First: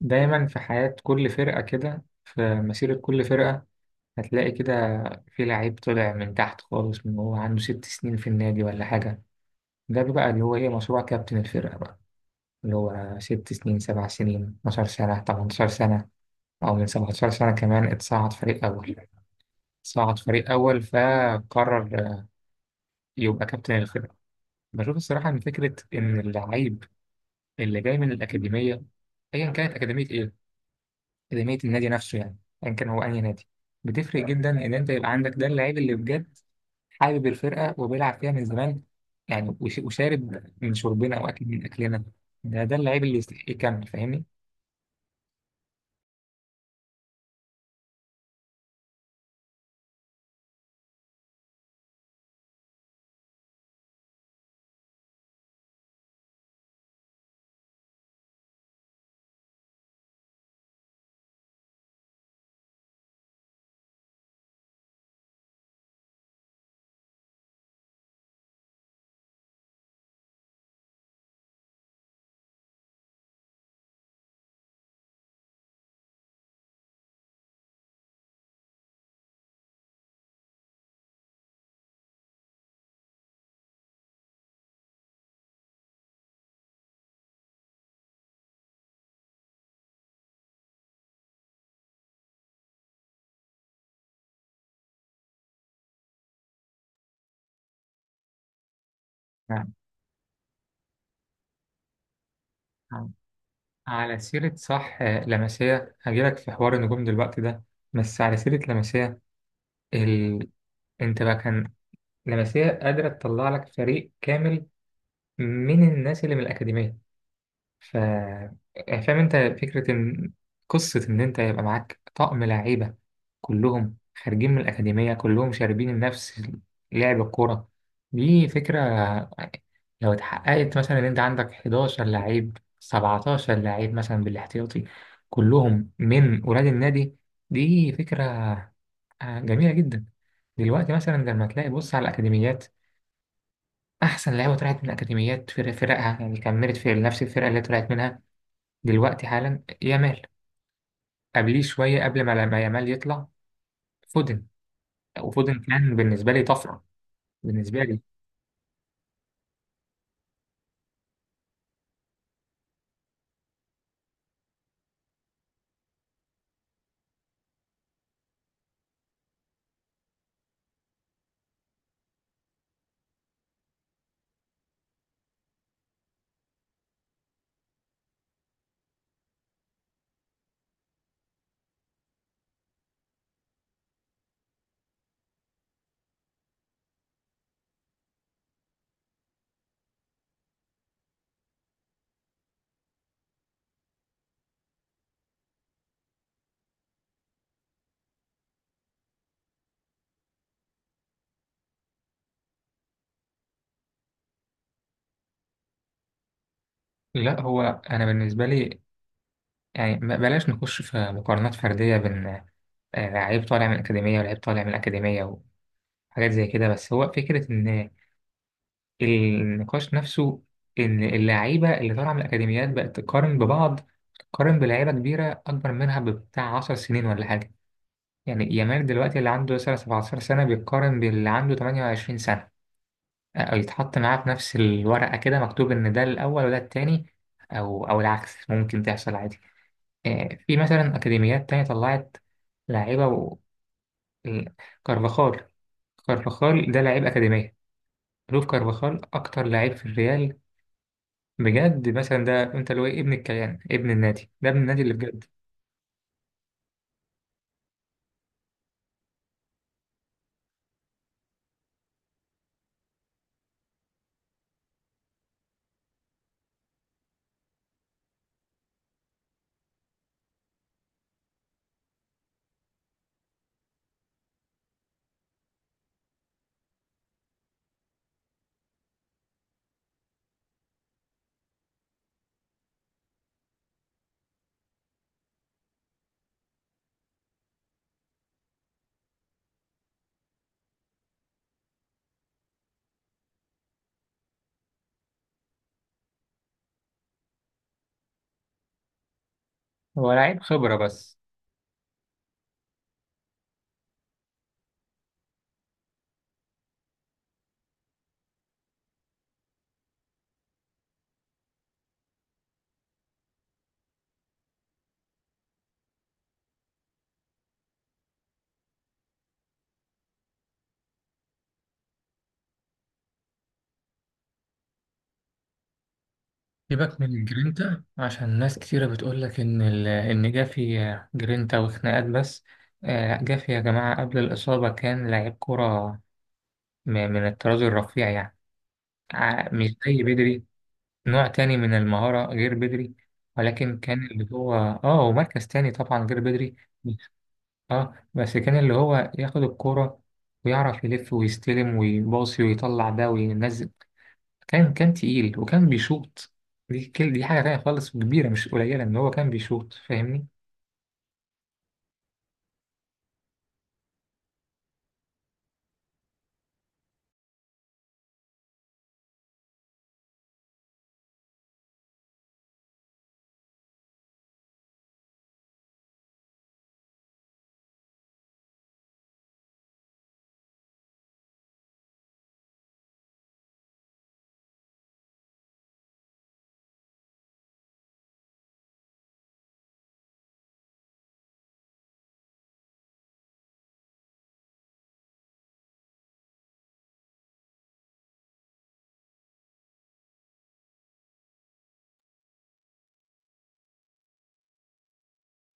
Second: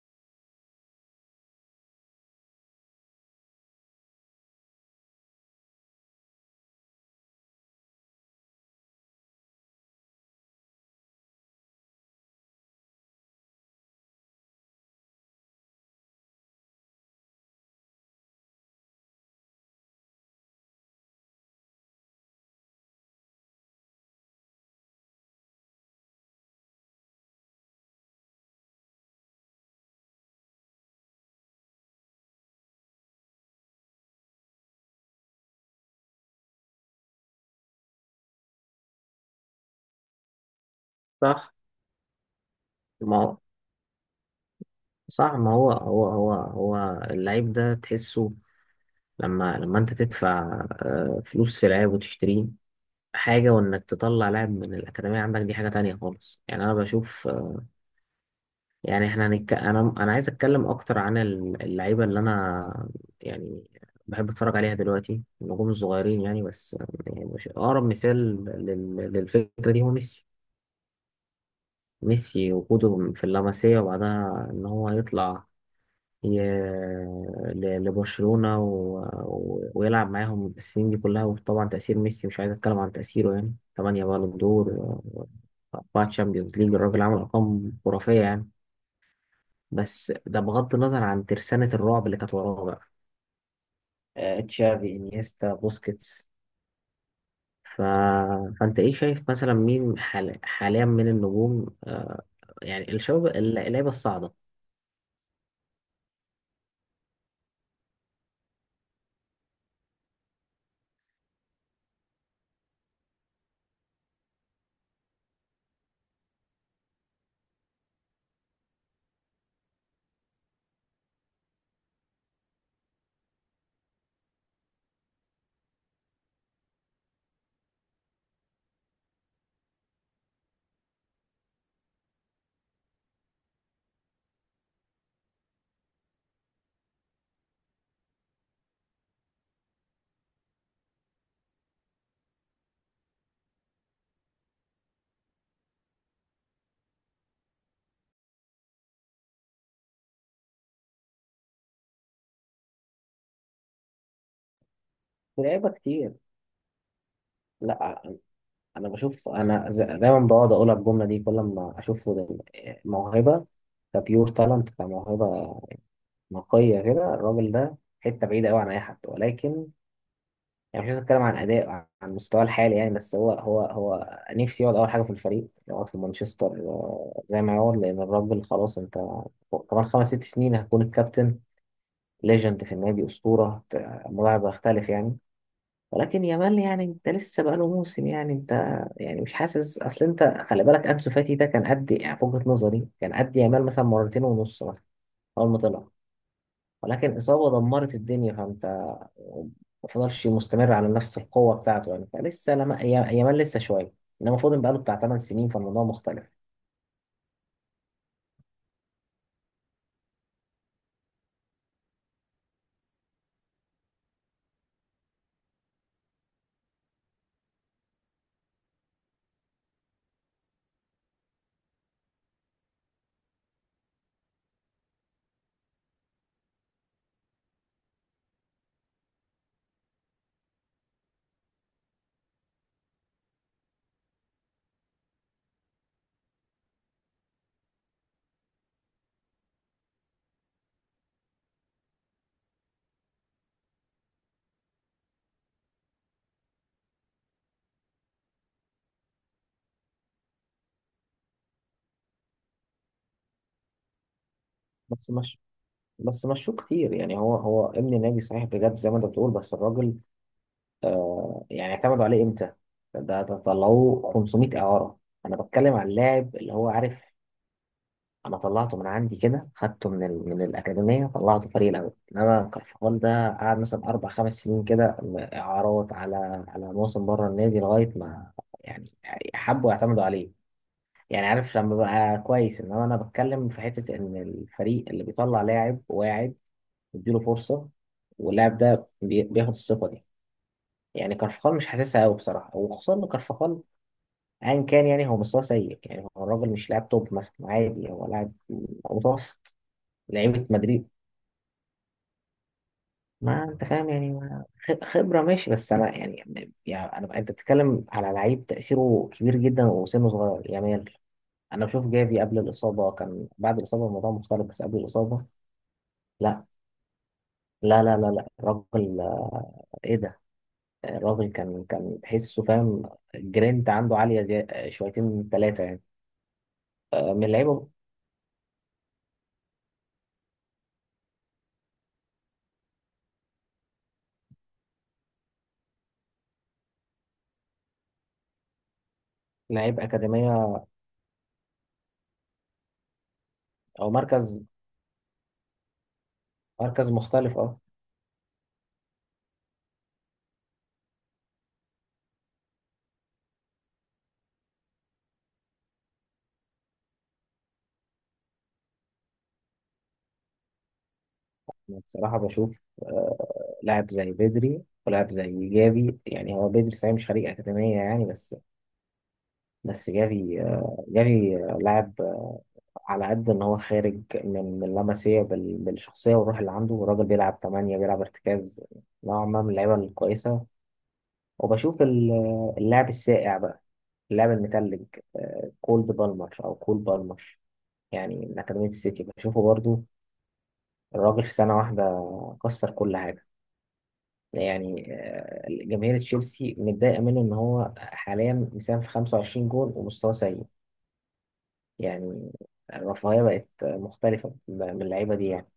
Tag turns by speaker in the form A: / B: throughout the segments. A: دايما في حياة كل فرقة كده في مسيرة كل فرقة هتلاقي كده في لعيب طلع من تحت خالص، من هو عنده 6 سنين في النادي ولا حاجة. ده بقى اللي هو ايه مشروع كابتن الفرقة بقى، اللي هو 6 سنين 7 سنين 12 سنة 18 سنة، أو من 17 سنة كمان اتصعد فريق أول. صعد فريق أول فقرر يبقى كابتن الفرقة. بشوف الصراحة إن فكرة إن اللعيب اللي جاي من الأكاديمية، أيا كانت أكاديمية إيه، اكاديميه النادي نفسه يعني، ايا كان هو اي نادي، بتفرق جدا ان انت يبقى عندك ده اللعيب اللي بجد حابب الفرقه وبيلعب فيها من زمان. يعني وشارب من شربنا واكل
B: صح
A: من اكلنا، ده ده اللعيب اللي
B: ما هو
A: يستحق يكمل، فاهمني؟
B: صح ما هو هو هو هو اللعيب ده تحسه. لما انت تدفع فلوس في لعيب وتشتريه حاجة، وانك تطلع لاعب من الأكاديمية عندك دي حاجة تانية خالص. يعني انا بشوف يعني احنا انا عايز اتكلم اكتر عن اللعيبة اللي انا يعني بحب اتفرج عليها دلوقتي، النجوم الصغيرين يعني. بس يعني اقرب مثال للفكرة دي هو ميسي. ميسي وجوده في اللمسية وبعدها ان هو يطلع ي- لبرشلونة ويلعب معاهم السنين دي كلها. وطبعا تأثير ميسي مش عايز أتكلم عن تأثيره، يعني 8 بالون دور و4 تشامبيونز ليج. الراجل عمل أرقام خرافية يعني، بس ده بغض النظر عن ترسانة الرعب اللي كانت وراه بقى، تشافي إنيستا بوسكيتس. ف... فأنت إيه شايف مثلا
A: نعم.
B: مين حاليا من النجوم، يعني
A: نعم.
B: الشباب اللعيبة
A: على
B: الصاعدة؟
A: سيره، صح، لمسيه هجيلك في حوار النجوم دلوقتي ده. بس على سيره لمسيه، ال... انت بقى كان لمسيه قادره تطلع لك فريق كامل من الناس اللي من الاكاديميه. ف يعني فاهم انت فكرة ان قصة ان انت يبقى معاك طقم لعيبة كلهم خارجين من الأكاديمية، كلهم شاربين نفس لعب الكورة. دي فكرة لو اتحققت، مثلا ان انت عندك 11 لعيب 17 لعيب مثلا بالاحتياطي كلهم من ولاد النادي، دي فكرة جميلة جدا. دلوقتي مثلا لما تلاقي، بص على الأكاديميات، أحسن لعيبة طلعت من الأكاديميات في فرقها يعني كملت في نفس الفرقة اللي طلعت منها. دلوقتي حالا يامال، قبليه شوية قبل ما يامال يطلع فودن. وفودن
B: لعيبه
A: كان
B: كتير.
A: بالنسبة لي طفرة بالنسبة لي.
B: لا، انا بشوف، انا دايما بقعد اقول الجمله دي كل ما اشوف موهبه، كبيور تالنت، كموهبه نقيه كده. الراجل ده حته بعيده قوي عن اي حد، ولكن يعني مش عايز اتكلم عن اداء، عن مستواه الحالي يعني. بس هو نفسي يقعد اول حاجه في الفريق، يقعد في مانشستر زي ما يقعد، لان الراجل خلاص انت كمان خمس ست سنين هكون الكابتن، ليجند في النادي، اسطوره الموضوع هيختلف يعني. ولكن يامال يعني انت لسه بقى له موسم يعني، انت يعني مش حاسس اصل انت. خلي بالك انسو فاتي ده كان قد يعني في وجهة نظري كان قد يامال مثلا مرتين ونص مثلا اول ما طلع، ولكن اصابه دمرت الدنيا فانت ما فضلش مستمر على نفس القوه بتاعته. يعني فلسه لما يامال لسه شويه، انما فودن بقى له بتاع 8 سنين فالموضوع مختلف.
A: لا هو، أنا بالنسبة لي يعني بلاش نخش في مقارنات فردية بين لعيب طالع من الأكاديمية ولعيب طالع من الأكاديمية وحاجات زي كده. بس هو فكرة إن النقاش نفسه، إن اللعيبة اللي طالعة من الأكاديميات بقت تقارن ببعض، تقارن بلعيبة كبيرة أكبر منها بتاع 10 سنين ولا حاجة. يعني يامال دلوقتي اللي عنده مثلا 17 سنة بيتقارن باللي عنده 28 سنة، أو يتحط معاه في نفس الورقة كده مكتوب إن ده الأول وده التاني، أو العكس ممكن تحصل عادي. في مثلا أكاديميات تانية طلعت لاعيبة ال- كارفاخال. كارفاخال ده لاعب أكاديمية. لوف كارفاخال أكتر لاعب في الريال بجد مثلا، ده أنت اللي هو ابن الكيان، ابن النادي، ده ابن النادي اللي
B: بس
A: بجد.
B: مش بس مشوه كتير يعني. هو ابن نادي صحيح بجد زي ما انت بتقول، بس الراجل آه، يعني اعتمدوا عليه امتى؟ ده طلعوه 500 اعاره. انا بتكلم عن اللاعب اللي هو عارف انا طلعته من عندي كده، خدته من من الاكاديميه طلعته فريق الاول. انما كارفخال ده قعد مثلا اربع خمس سنين كده اعارات، على موسم بره النادي لغايه ما يعني حبوا يعتمدوا عليه. يعني عارف لما بقى كويس، انما انا بتكلم في حته ان الفريق اللي بيطلع لاعب واعد يديله فرصه، واللاعب ده بياخد الثقه دي. يعني كارفخال مش حاسسها قوي بصراحه، وخصوصا ان كارفخال ايا كان يعني هو مستواه سيء، يعني هو الراجل مش لاعب توب مثلا، عادي هو لاعب متوسط.
A: هو لاعب
B: لعيبه
A: خبرة
B: مدريد،
A: بس.
B: ما انت فاهم يعني، خبره ماشي، بس انا يعني، يعني انت بتتكلم على لعيب تاثيره كبير جدا وسنه صغير، يامال. انا بشوف جافي قبل الاصابه كان، بعد الاصابه الموضوع مختلف، بس قبل الاصابه لا، لا الراجل آه، ايه ده، آه، الراجل كان تحسه فاهم، الجرينت عنده عاليه زي آه، شويتين ثلاثه يعني.
A: سيبك من
B: آه، من اللعيبه،
A: الجرينتا عشان ناس كتيرة بتقولك إن إن جافي جرينتا وخناقات بس. جافي يا جماعة قبل الإصابة كان لعيب كرة من الطراز الرفيع يعني. مش
B: لعيب
A: زي بدري،
B: أكاديمية.
A: نوع تاني من المهارة غير بدري. ولكن
B: أو
A: كان اللي
B: مركز،
A: هو هو مركز تاني طبعا غير بدري.
B: مختلف أه.
A: اه بس كان اللي هو ياخد الكرة ويعرف يلف ويستلم ويباصي ويطلع ده وينزل، كان كان تقيل وكان بيشوط، دي كل دي حاجة تانية خالص وكبيرة مش قليلة إن هو كان بيشوط، فاهمني؟
B: أنا بصراحة بشوف لاعب زي بدري ولاعب زي جافي. يعني هو بدري صحيح مش خريج أكاديمية يعني، بس جافي آه، جافي آه، لاعب آه، على قد إن هو خارج من لاماسيا بالشخصية والروح اللي عنده، الراجل بيلعب تمانية بيلعب ارتكاز، نوعا ما من اللعيبة الكويسة. وبشوف آه، اللاعب الساقع بقى، اللاعب المتلج، آه، كولد بالمر أو كول بالمر، يعني من أكاديمية السيتي بشوفه برضو. الراجل في سنة واحدة كسر كل حاجة. يعني آه، جماهير تشيلسي متضايقة منه إن هو حاليا مساهم في 25 جول ومستواه سيء يعني. الرفاهية بقت مختلفة من اللعيبة دي يعني.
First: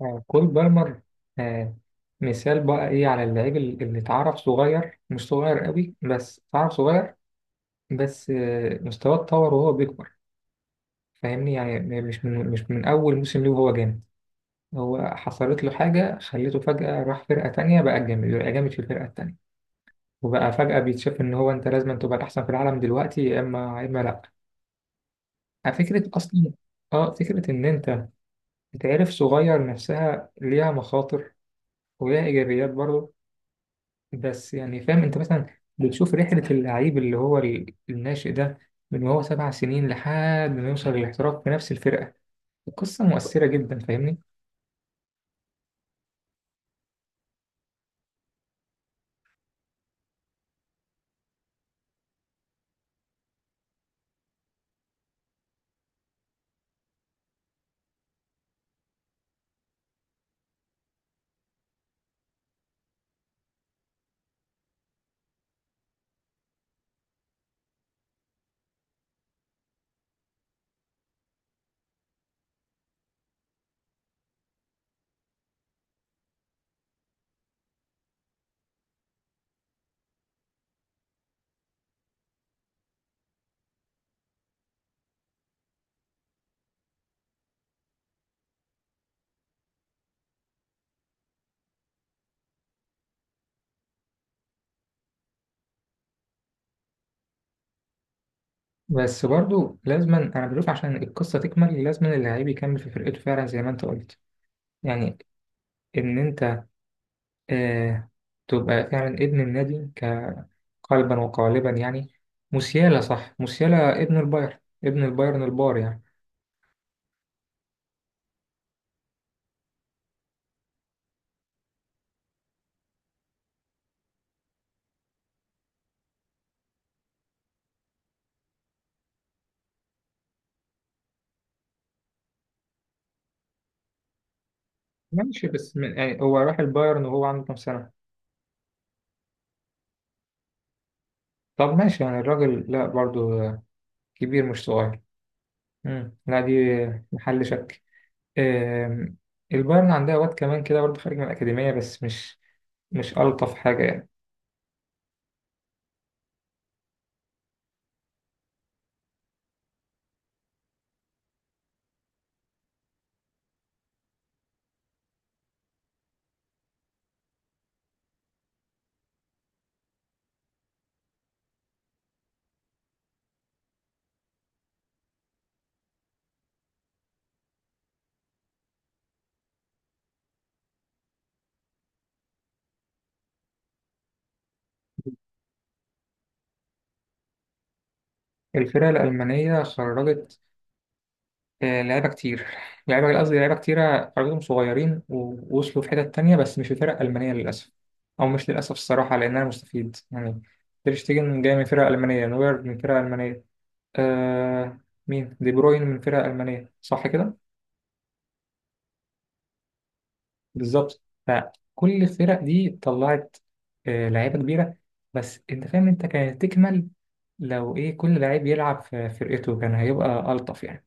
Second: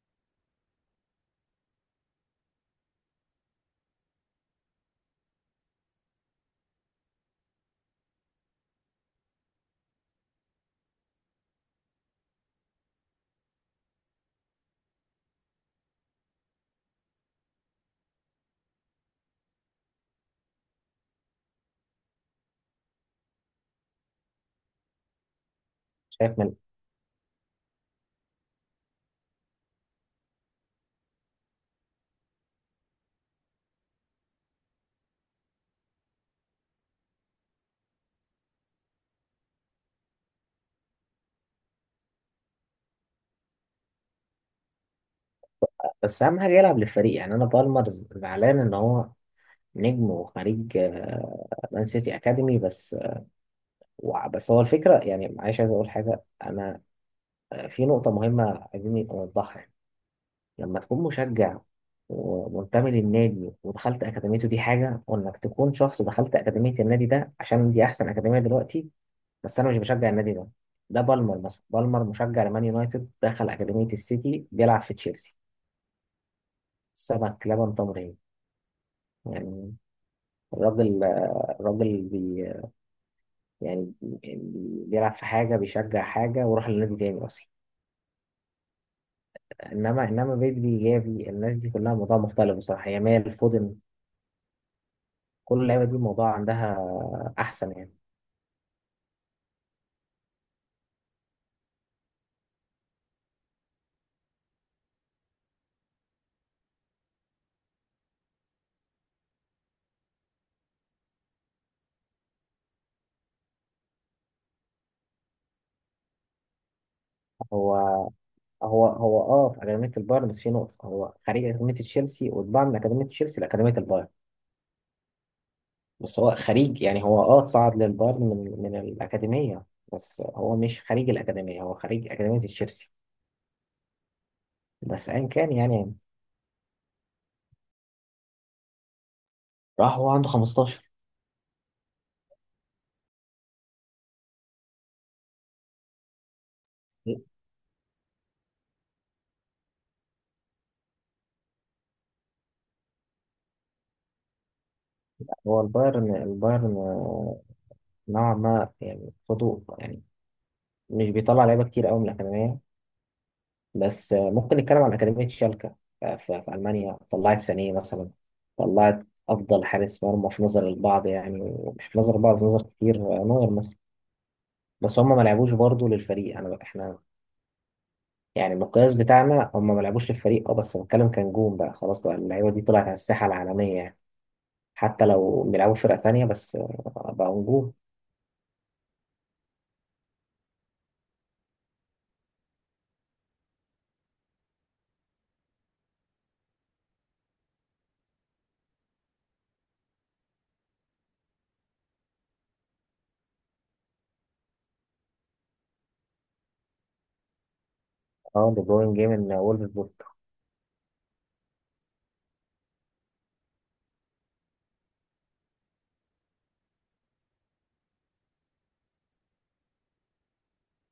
A: كول بالمر آه مثال بقى إيه على اللعيب اللي اتعرف صغير، مش صغير قوي بس اتعرف صغير. بس مستواه اتطور وهو بيكبر، فاهمني؟ يعني مش من أول موسم ليه وهو جامد. هو حصلت له حاجة خليته فجأة راح فرقة تانية بقى جامد، بقى جامد في الفرقة التانية، وبقى فجأة بيتشاف إن هو أنت لازم تبقى الأحسن في العالم دلوقتي، يا إما يا إما لأ. فكرة
B: شايف
A: أصلا،
B: من.
A: فكرة إن أنت تتعرف صغير نفسها ليها مخاطر وليها إيجابيات برضه. بس يعني فاهم أنت مثلا بتشوف رحلة اللعيب اللي هو الناشئ ده من وهو 7 سنين لحد ما يوصل للاحتراف في نفس الفرقة، القصة مؤثرة جدا، فاهمني؟
B: بس أهم حاجة يلعب للفريق. يعني أنا بالمر زعلان إن هو نجم وخريج آه، مان سيتي أكاديمي بس، بس هو الفكرة يعني، معلش عايز أقول حاجة أنا آه، في نقطة مهمة عايزين نوضحها. لما تكون مشجع ومنتمي للنادي ودخلت أكاديميته دي حاجة، وإنك تكون شخص دخلت أكاديمية النادي ده عشان دي أحسن أكاديمية دلوقتي بس أنا مش بشجع النادي ده. ده بالمر مثلا، بالمر مشجع لمان يونايتد، دخل أكاديمية السيتي، بيلعب في تشيلسي، سمك لبن تمر هندي يعني. الراجل، الراجل بي يعني بي- بيلعب في حاجة بيشجع حاجة وراح لنادي تاني أصلا. إنما بيدري، جافي، الناس دي كلها موضوع مختلف بصراحة. يامال، فودن، كل اللعيبه دي الموضوع عندها احسن يعني.
A: بس برضه لازما أنا بشوف عشان القصة تكمل لازما اللعيب يكمل في فرقته فعلا زي ما أنت قلت، يعني إن أنت آه تبقى فعلا ابن النادي قلبا وقالبا يعني. موسيالا، صح، موسيالا ابن البايرن، ابن البايرن البار يعني.
B: هو هو اه في اكاديميه البايرن، بس في نقطه هو خريج اكاديميه تشيلسي، واتباع من اكاديميه تشيلسي لاكاديميه البايرن. بس هو خريج يعني، هو اه صعد للبايرن من الاكاديميه، بس هو مش خريج الاكاديميه، هو خريج اكاديميه تشيلسي. بس ايا
A: ماشي
B: كان
A: بس
B: يعني.
A: من، يعني هو راح البايرن وهو عنده كام سنة؟
B: راح هو عنده 15.
A: طب ماشي يعني الراجل لا برضو كبير مش صغير. مم. لا دي محل شك. آم، البايرن عندها واد كمان كده برضو خارج من الأكاديمية بس مش مش ألطف حاجة يعني.
B: هو البايرن، البايرن آه، نوعا ما يعني، خدوا يعني مش بيطلع لعيبه كتير قوي من الاكاديميه. بس آه، ممكن نتكلم عن أكاديمية شالكة آه، في ألمانيا طلعت سانيه مثلا، طلعت أفضل حارس مرمى في نظر البعض يعني، مش في نظر البعض، في نظر كتير، آه، نوير مثلا. بس هم ما لعبوش برضه للفريق. أنا إحنا يعني المقياس بتاعنا هم ما لعبوش للفريق، أه، بس بتكلم كنجوم بقى خلاص، بقى اللعيبة دي طلعت على الساحة العالمية يعني، حتى لو بيلعبوا فرقة تانية، بس آه، بقوا نجوم.
A: الفرقة الألمانية خرجت لعيبة كتير، لعيبة قصدي لعيبة كتيرة حضرتهم صغيرين ووصلوا في حتت تانية بس مش في فرق ألمانية للأسف، أو مش للأسف الصراحة لأن أنا مستفيد يعني. تير شتيجن جاي من فرقة ألمانية، نوير من فرقة ألمانية، آه مين دي بروين من فرقة ألمانية، صح كده؟
B: أه دي بروين جه من وولفسبورغ.
A: بالظبط. فكل الفرق دي طلعت لعيبة كبيرة، بس أنت فاهم أنت كانت تكمل لو إيه كل لعيب يلعب في فرقته كان هيبقى ألطف يعني.